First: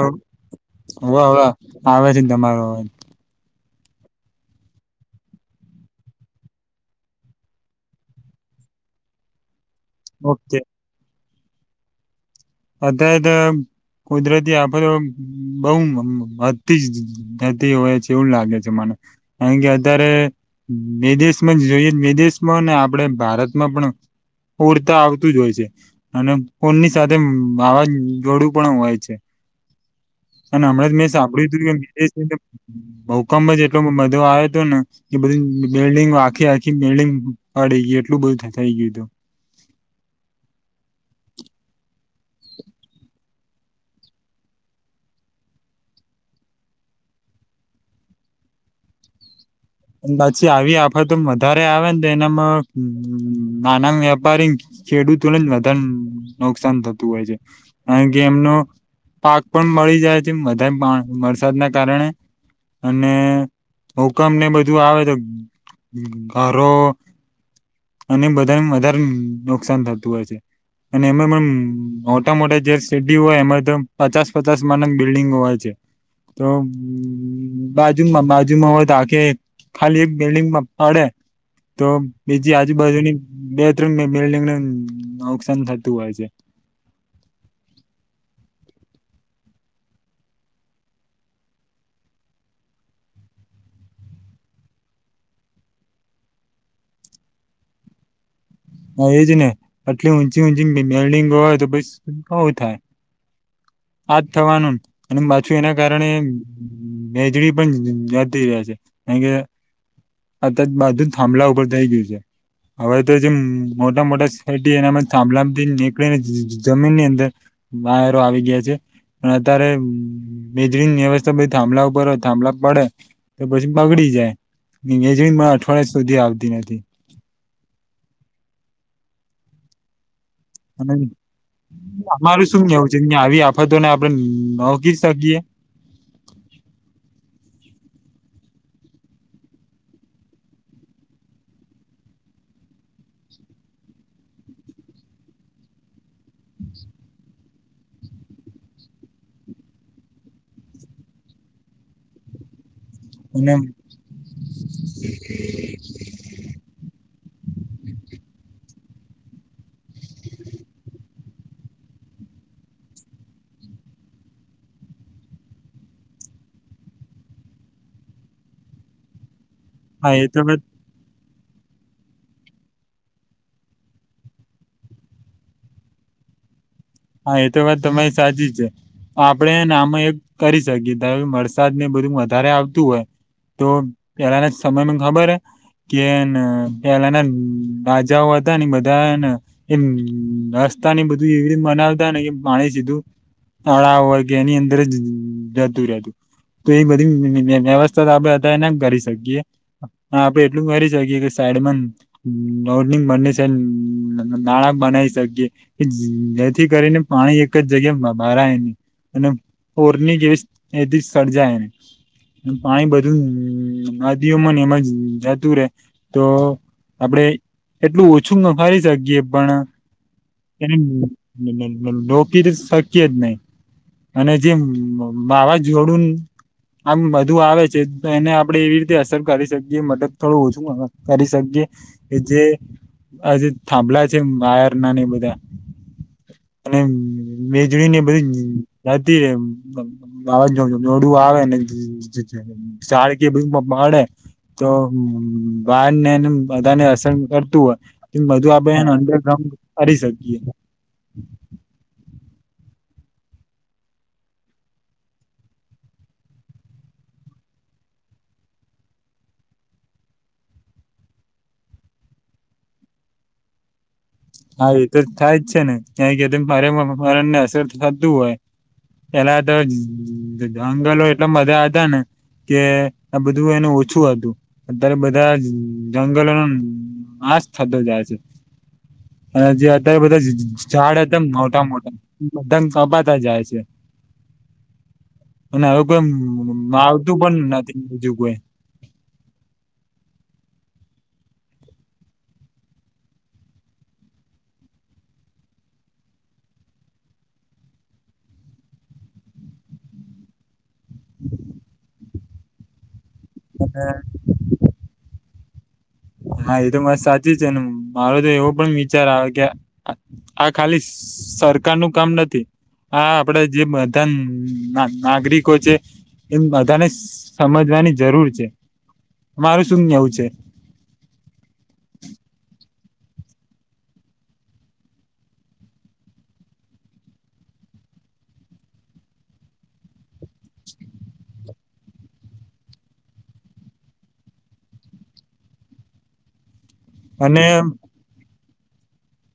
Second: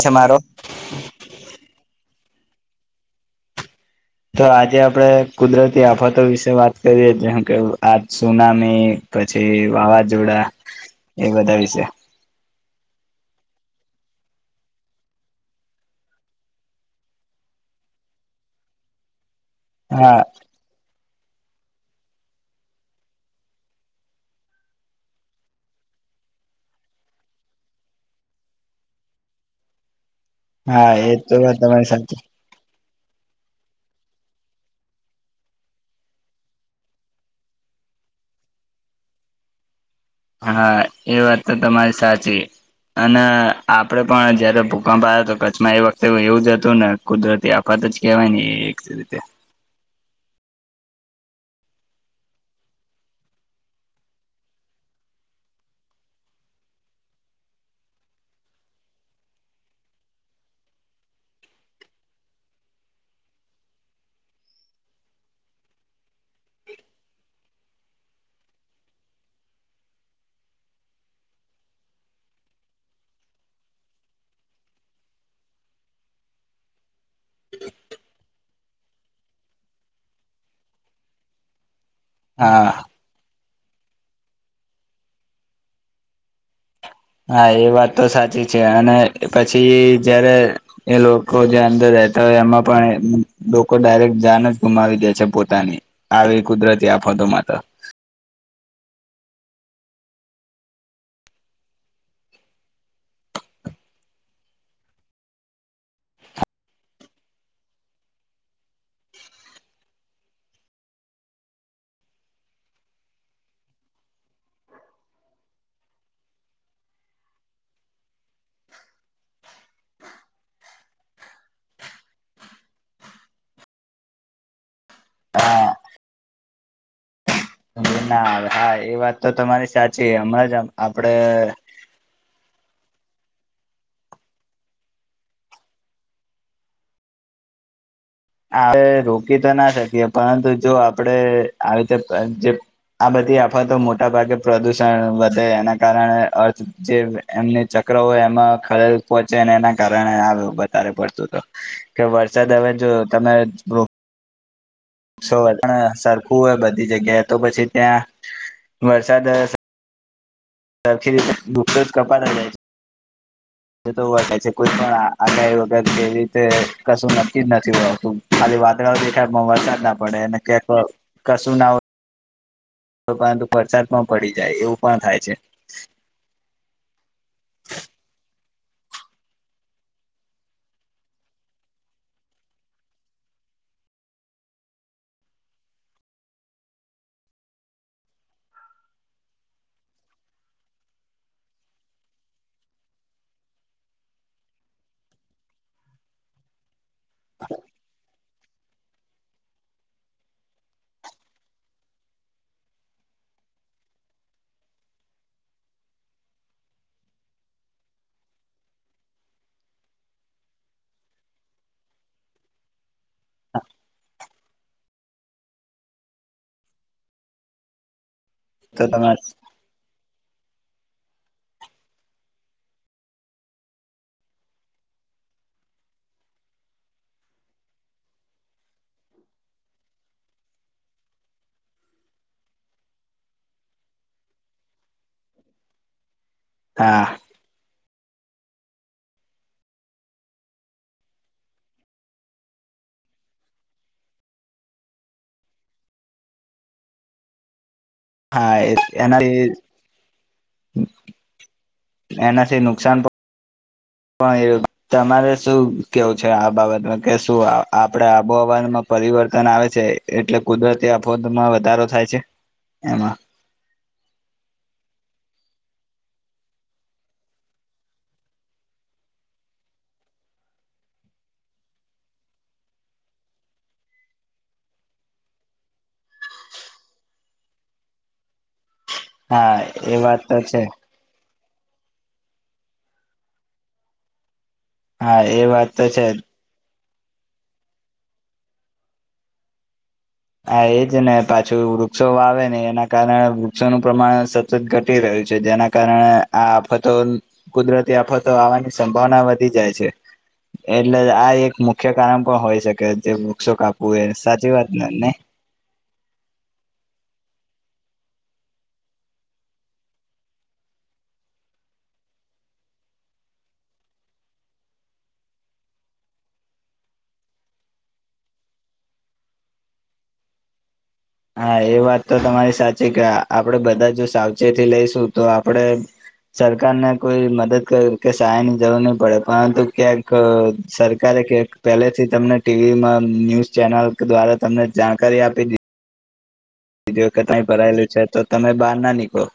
છે મારો વા વા આવે છે, ને તમારો હો તો આજે આપણે કુદરતી આફતો વિશે વાત કરીએ જેમ કે આ સુનામી- પછી વાવાઝોડા ઓકે એ બધા વિશે અત્યારે તો કુદરતી આફતો બહુ વધતી જ થતી હોય છે, એવું લાગે છે, મને હે અત્યારે હા વિદેશમાં જ જોઈએ વિદેશમાં ને આપડે ભારતમાં પણ ઉરતા આવતું જ હોય છે, અને કોનની સાથે તેમ વાવાઝોડું પણ હોય છે. અને હા હમણાં મેં એ તો સાંભળ્યું વાત તું તમારી સાચી કે [unintelligible] ભૂકંપ જ એટલો બધો આવે હતો ને કે બધી બિલ્ડંગ આખી આખી બિલ્ડીંગ એટલું બધું થઈ ગયું હતું. હા એ વાત તો તમારી સાચી. અને આપડે પણ જયારે ભૂકંપ આવ તો કચ્છમાં એ વખતે એવું જ હતું ને કુદરતી આફત કેવાય ને રીતે. પાછી આવી આફત તો વધારે આવે ને તો એનામાં નાના વેપારી ખેડૂતોને જ વધારે નુકસાન થતું હોય છે, કારણ કે એમનો પાક પણ મળી જાય છે, વધુ વરસાદના કારણે અને હુકમ ને બધું બધું આવે તો ઘરો અને બધાને વધારે નુકસાન થતું હોય છે. અને એમાં પણ મોટા- મોટા જે સીડી હોય એમાં તો પચાસ પચાસ માળના બિલ્ડિંગો હોય છે. તો બાજુમાં બાજુમાં હોય તો હાકે ખાલી એક બિલ્ડિંગમાં પડે તો બીજી હા આજુબાજુની બેથરૂમ બિલ્ડિંગને નુકસાન થતું હોય છે. હા એ વાત તો સાચી છે, અને પછી જયારે એ લોકો જે અંદર તો એમાં પણ લોકો ડાયરેક્ટ જાન જ ગુમાવી દે છે, પોતાની આવી કુદરતી આપ ફતો માતા [unintelligible] [inaudible] હા એજ ને આટલી ઊંચી ઊંચી ડિંગ હોય તો બું થાય. હું [inaudible] આજ થવાનું અને પાછું એના કારણે વેજડી પણ જતી રહ્યા છે. કારણ કે આ જ બાધું થાંભલા ઉપર થઈ ગયું છે, હવે તો જેમ મોટા- મોટા શેરી એનામાં થાંભલામાંથી નીકળીને જમીન ની અંદર બાયરો આવી ગયા છે. પણ અત્યારે મેજરી વ્યવસ્થા થાંભલા ઉપર હોય થાંભલા પડે તો પછી બગડી [unintelligible] જ હા અઠવાડિયે સુધી આવતી નથી. ના આવે હા એ વાત તો તમારી સાચી. હમણાં જ આપડે અમારું શું કેવું છે. ની આવી આફતોને આપણે નહોકી શકીએ આપણે રોકી તો ના શકીએ પરંતુ જો આપડે આવી રીતે જે આ બધી આફ તો મોટા ભાગે પ્રદુષણ વધે એના કારણે અર્થ જે એમને ચક્ર એમાં ખરેલ પહોંચે ને એના કારણે વધારે પડતું તો કે વરસાદ હવે જો અને [unintelligible] સો [unintelligible] સરખું હોય બધી જગ્યાએ તો પછી ત્યાં વરસાદ તખી દુઃખ જ કપા ન જાય છે. હ તોય છે કોઈ પણ આગાહી વગર કેવી રીતે કશું નક્કી જ નથી હોતું વાતાવરણ દે વરસાદ ના હા પડે એ અને તો વાત ક્યાંક કશું ના હો પરંતુ વરસાદ પણ પડી જાય એવું પણ થાય છે. હા એ તો વાત તમારી સાચી છે. આપણેને આમાં એક કરી શકીએ ત વરસાદ ને બધું વધારે આવતું હોય તો પેલાના સમય મા ખબર હ કે ન પેલાના રાજાઓ હતા ને બધા એને એમ અ રસ્તા ને બધું એવી રીતે મનાવતા ને કે પાણી સીધું હ વાગે એની અંદર જ જતું રહે. તો એ બધી વ્યવસ્થા તો આપડે અત્યારે ના કરી શકીએ, આપડે એટલું કરી શકીએ કે સ એડમન લોર્ડબનેસન નાણાં બનાવી શકીએ જે થી કરીને પાણી એક જ જગ્યા ભરાયની અને બોરની જેવી એથી સર્જાયને પાણી બધું નદીઓમાં એ જ જતું રે તો આપડે એટલું ઓછું ન ફરી તો તમે શકીએ પણ એ બ ડોકી શક્ય જ નહી. અને જે વાવા જોડું આમ બધું આવે છે એને આપડે એવી રીતે અસર કરી શકીએ મદદ થોડું ઓછું કરી શકીએ. જે આજે થાંભલા છે વાયરના ને બધા અને હા મેજળને બધી [unintelligible] આવે ભણે તો બાળને તો બાર ને એને બધા ને હસન કરતું હોય. બધું હા આપણેને અડર ગ્રાઉન્ડ એનાથી કરી શકીએ. એનાથી નુકસાન પ ણ એ તમારે શું કેવું છે, આ બાબતમાં કે શું આપણે આબોહવામાં ની પરિવર્તન આવે છે એટલે કુદરતી અફવામાં વધારો થાય છે, એમાં હા એ તો થાય જ છે ને ક્યાં કે મારેને અસર થતું હોય. પેલા તો જંગલો એટલા બધા હતા ને કે આ બધું એનું ઓછું હતું, અત્યારે બધા જંગલોના માસ થતો જાય છે. અને હા જે એ અત્યારે બધા વાત તો છે ઝાડ હતા મોટા મો કપાતા જાય છે હા એ અને વાત હવે તો કોઈ છે માવ બું પણ નથી બીજું કોઈ હા એજ ને પાછું વૃક્ષો વાવેને એના કારણે વૃક્ષોનું પ્રમાણ સતત ઘટી રહ્યું છે, જેના કારણે આ આફતો કુદરતી આફતો આવવાની સંભાવના વધી જાય છે. એટલે આ એક મુખ્ય કારણ પણ હોય શકે જે વૃક્ષો કાપવું એ સાચી વાતને ને? હા એ તો મસ્ સાચી છે ને મારો તો એવો પણ વિચાર આવે કે આ ખાલી સરકાર નું કામ નથી હા આપડે જે બધા નાગ નાગરિકો છે એમ બધાને સમજવાની જરૂર છે, મારું શું કેવું છે? હા એ વાત તો તમારી સાચી, કે આપડે બધા જો સાવચેતી લઈશું તો આપડે સરકારને કોઈ મદદ કર કે સહાયની જરૂર નહી પડે, પરંતુ ક્યાંક સરકાર કે પહેલેથી તમને ટીવીમાં ન્યૂઝ ચેનલ દ્વારા તમને જાણકારી આપી દી બીજી વખત અને ભરાયેલું છે તો તમે બહાર ના નીકળો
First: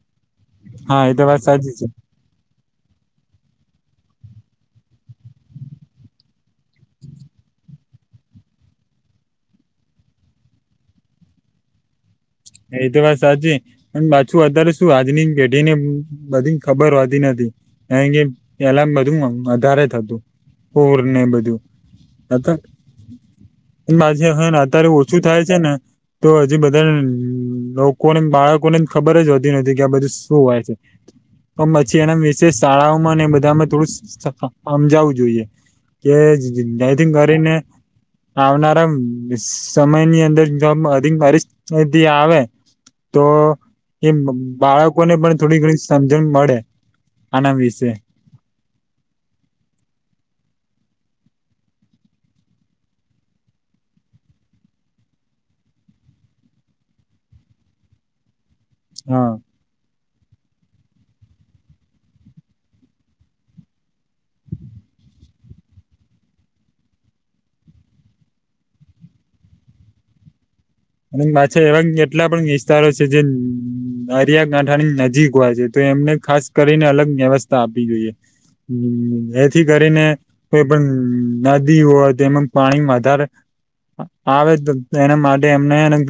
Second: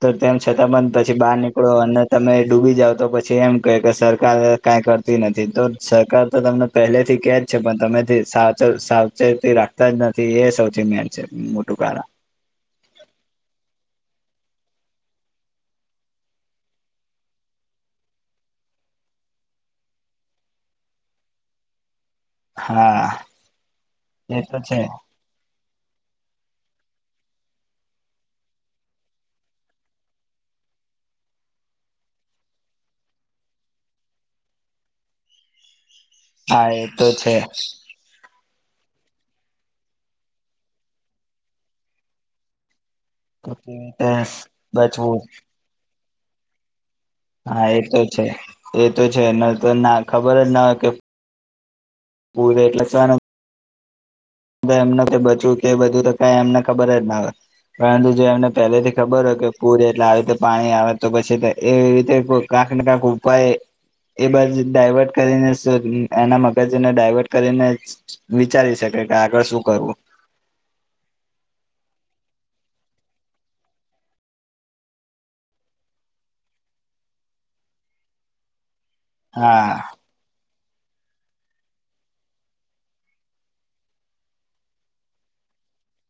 તો તેમ છતાં પણ હા એ પછી તો બહાર વાત નીકળો સાચી છે અને તમે ડૂબી જાવ તો પછી એમ કે કે સરકાર કઈ કરતી નથી, તો સરકાર તો તમને પહેલેથી કે છે પણ તમેથી સાવ સાવચેતી રાખતા જ નથી એ સૌથી મેન છે, મોટું કારણ શું અત્યારે શું આજની પેઢી ને બધી ખબર હોતી નથી, એ એલામ બધું વધારે થતું, પૂર ને બધું હા હ ના એ તો છે અત્યારે ઓછું થાય છે ને તો હજી બધાને લોકોને બાળકો ને ખબર જ હોતી નથીતી કે આ બધું શું હોય છે. પણ પછી એના વિશેષ શાળાઓમાં એ બધામાં થોડું સમજાવવું જોઈએ. કે હા એ તો ડાયથિંગ છે કરીને આવનારા સમયની અંદર જોબ અધિક પરિસ્થિતિ આવે તો કેવી એ રીતે બચવું બાળકોને પણ થોડી ઘણી સમજણ મળે. આના હા વિશે એતો છે એ તો છે ન તો ના ખબર જ ના હોય કે પૂવે એટલે સ્થાનમ એમનો કે બચવ કે બધું તો ક એમને ખબર જ ના હોય પરંતુ જે એમને પેલે થી ખબર હા હોય કે પુર એટલે પાણી આવે તો પછી એવી રીતે ક્યાંક ને ક્યાંક ઉપાય એ બધ ડાયવર્ટ કરીને એના મગજને ડાયવર્ટ કરીને વિચારી શકે. ત આગળ શું કરવું અને પાછા એવા એટલા પણ વિસ્તારો છે જે દરિયાકાંઠાની નજીક હોય છે તો એમને ખાસ કરીને અલગ વ્યવસ્થા આપવી જોઈએ હ એથી હા કરીને કોઈ પણ નદી હોય તેમાં પાણી વધારે આવે તો તેના માટે એમને અલગ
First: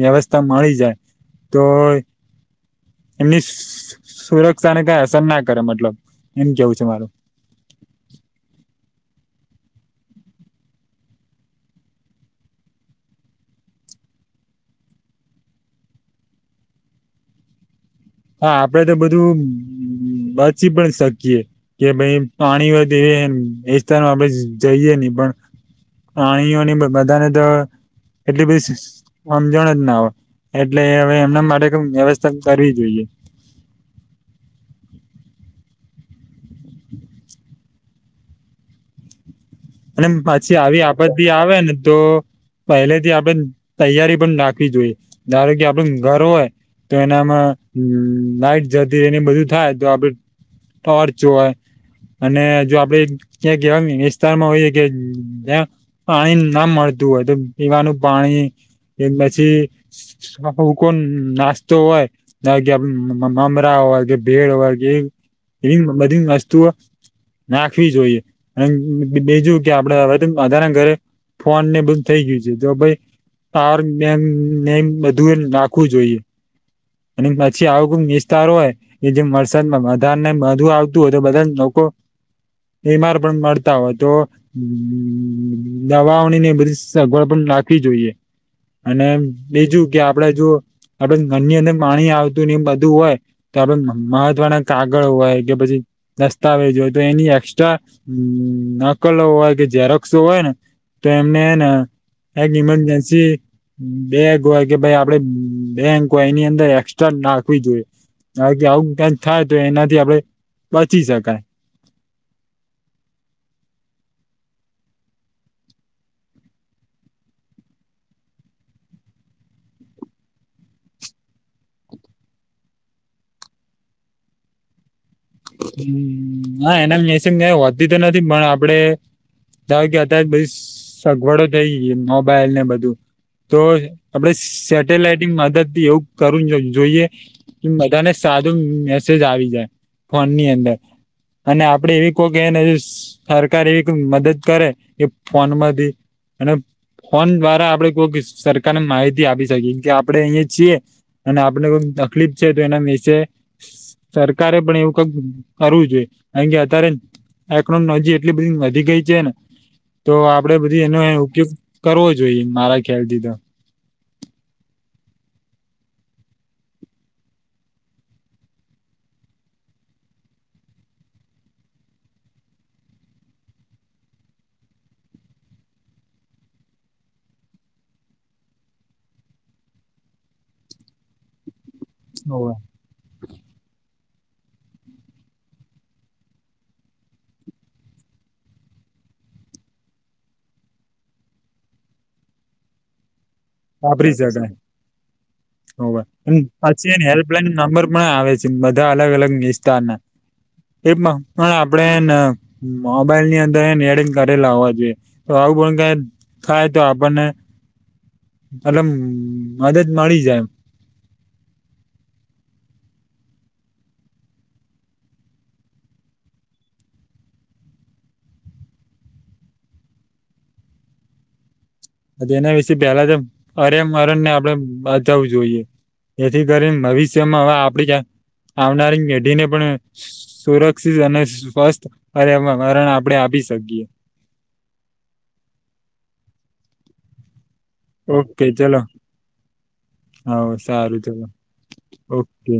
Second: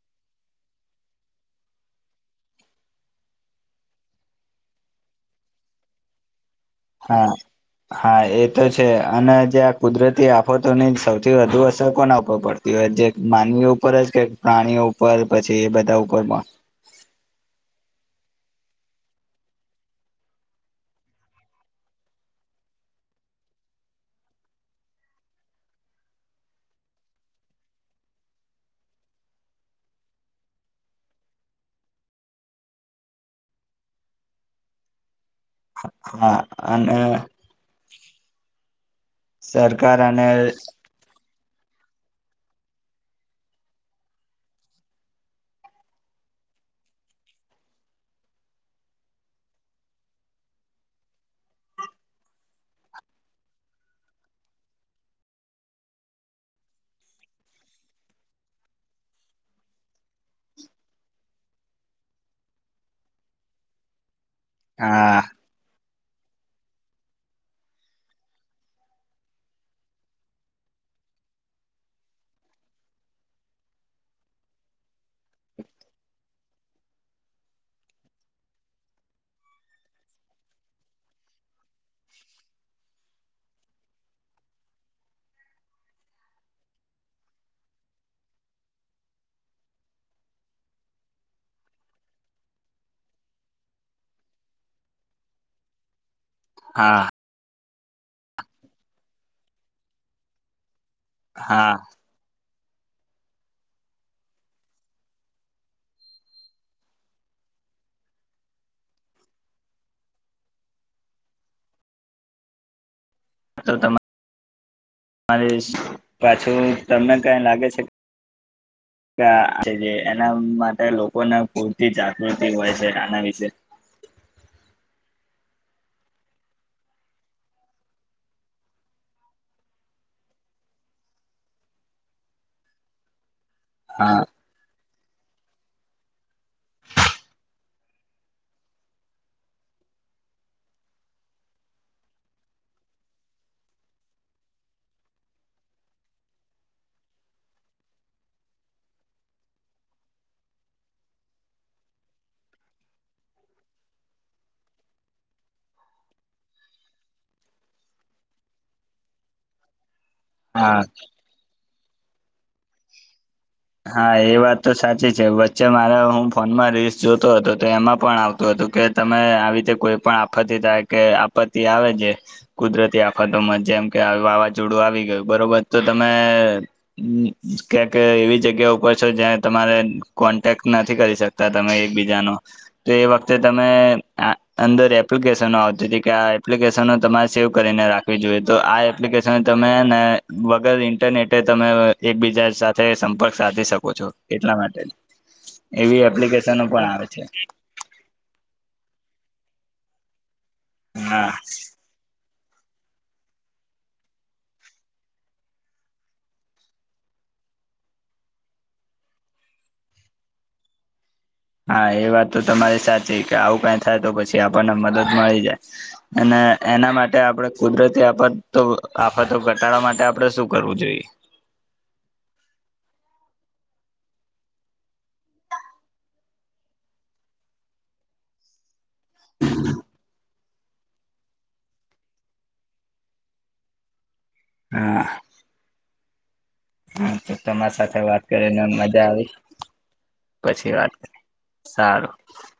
વ્યવસ્થા મળી જાય તો એમની સુરક્ષાને કઈ અસર ના કરે મતલબ એમ કેવું છે મારું હા હા એ તો છે અને કુદરતી આફતો સૌથી વધુ અસર કોના ઉપર પડતી હોય જે માનવી ઉપર જ કે પ્રણી ઉપર પછી એ બધા ઉપર પણ [inaudible] હા આપડે તો બધું બચી પણ શકીએે કે ભાઈ પાણી હો એ એ સ્થાનમાં આપડે જઈએ ને પણ પ્રાણીઓની બધાને તો એટલે બી સમજણ જ ના આવે. એટલે હવે એમના માટે ક વ્યવસ્થા કરવી જોઈએ હા અને અને પછી આવી આપતી આવે ને તો પહેલેથી આપડે તૈયારી પણ નાખવી જોઈએ ધણ કે આપડે ઘર હોય તો એનામાં હ લાઈટ જતી એને બધું થાય તો આપડે ટોર્ચ જોય અને જો આપડે ક્યાં કવાય વિસ્તારમાં હોય કે જ્યાં પાણી ના મળતું હોય તો પીવાનું પાણી એ પછી કો નાસ્તો હોય કે મામરા હોય કે ભેળ કે એ હા એવી બધી વસ્તુઓ નાખવી જોઈએ અને બીજું કે આપડે હવે વધધારના ઘરે ફોન ને બધ થઈ ગયું છે તો ભાઈ તાર બધું એ નાખવું જોઈએ અને પછી આવો કોઈક વિસ્તાર હોય કે જેમ વરસાદમાં બધા ને બધું આવતું હોય તો બધા લોકો [inaudible] એમાર પણ મળતા હોય તો દવાઓણી ને બધી સગવડ પણ ખ જોઈએ અને બીજું કે આપ જો આપંદર પાણી આવતું ને એ બધું હોય તો આપ મહત્વના કાગળ હોય કે પછી દસ્તાવેજ હોય તો હા એની એસ્ટ્રા નકલ હોય કે જેઝરોક્સો હોય ને તો એમનેને હા એક ઈમરજન્સી બેંક હોય કે ભાઈ આપડ બેંક હોય એની અંદર એક્સ્ટ્રા નાખવી જોઈએ. બાકી આવું કંક થાય તો એનાથી આપડે બચી શકાય. તો તમારે મારી પાછું તમને કઈ લાગે છે? કે આ જે છે એના માટે લોકોને પૂરતી જાગૃતિ હોય છે આના વિશે. હ હા, એના નસમ ક્યા વધતી તો નથી, પણ આપડે. થાય કે, અત્યારે બધી સગવડો થઈ ગઈ, મોબાઈલ ને બધું. તો હા આપડે સેટેલાઈટંગ મદદ થી એવું કરું જોઈએ. બધાને સાદું મેસેજ આવી જાય ફોન ની અંદર. અને આપડે એવી કોઈ ક ને સરકાર એવી કોઈ મદદ કરે એ ફોનમાંથી. અને ફોન દ્વારા આપડે કોઈક સરકારને માહિતી આપી શકીએ કે, આપડે અહીયાં છીએ. અને આપણે કો તકલીફ છે, તો એના વિશેે સરકારે પણ એવું કરવું જોઈએ. અ અત્યારે ટેક્નોલોજી એટલી બધી વધી ગઈ છે ને. તો આપડે હા બધી એનો ઉપયોગ કરવો જોઈએ, મારા ખ્યાલથી તો. હા, એ વાત તો સાચી છે. વચ્ચે મારા હું ફોનમાં રીલ્સ જોતો હતો, તો એમાં પણ આવતો હતો. કે, તમે આવી રીતે કોઈ પણ આફતિ થાય કે આપત્તિ આવે છે, કુદરતી આફતોમાં જેમ કે, વાવાઝોડું આવી ગયું, બરોબર? તો તમે કંઈક એવી જ જગ્યા ઉપર છો, જ્યાં તમારે કોન્ટેક્ટ નથી કરી શકતા. તમે એકબીજાનો હોવે તો એ વખતે તમે અંદર એપ્લિકેશનો આવતી હતી કે, આ એપ્લિકેશનો તમારે સેવ કરીને રાખવી જોઈએ, તો આપણે તમે ને વગર ઇન્ટરનેટે તમે એકબીજા સાથે સંપર્ક સાધી શકો છો, એટલા માટે એવી એપ્લિકેશનો પણ પછી આવે એ છે હેલ્પલાઈન નંબર પણ આવે છે, બધા અલગ અલગ વિસ્તારના. એમાં હા પણ આપડે મોબાઈલ ની અંદર એને એડિંગ કરેલા હોવા જોઈએ, તો આવું પણ કંઈક થાય તો, આપણને અલગ મદદ મળી જાય એમ. હા, એ વાત તો તમારી સાચી કે, આવું કંઈ થાય તો પછી આપણને મદદ મળી જાય અને એના માટે આપણે કુદરતી આફત આફતો ઘટાડવા માટે આપડે શું કરવું જોઈએ? એના વિશે પહેલા તો અરેમ અરેણ ને આપડે બચવું જોઈએ. એથી કરીને ભવિષ્યમાં. હવે, આપડીં આવનારી પેઢીને પણ સુરક્ષિત અને સ્વસ્થ પર્યાવરણ આપણે આપી શકીએ. હા. હા, તો તમારી સાથે વાત ઓકે કરીને ચલો મજા આવી. હા પછી વાત સારું કરી ચલો સારું. ઓકે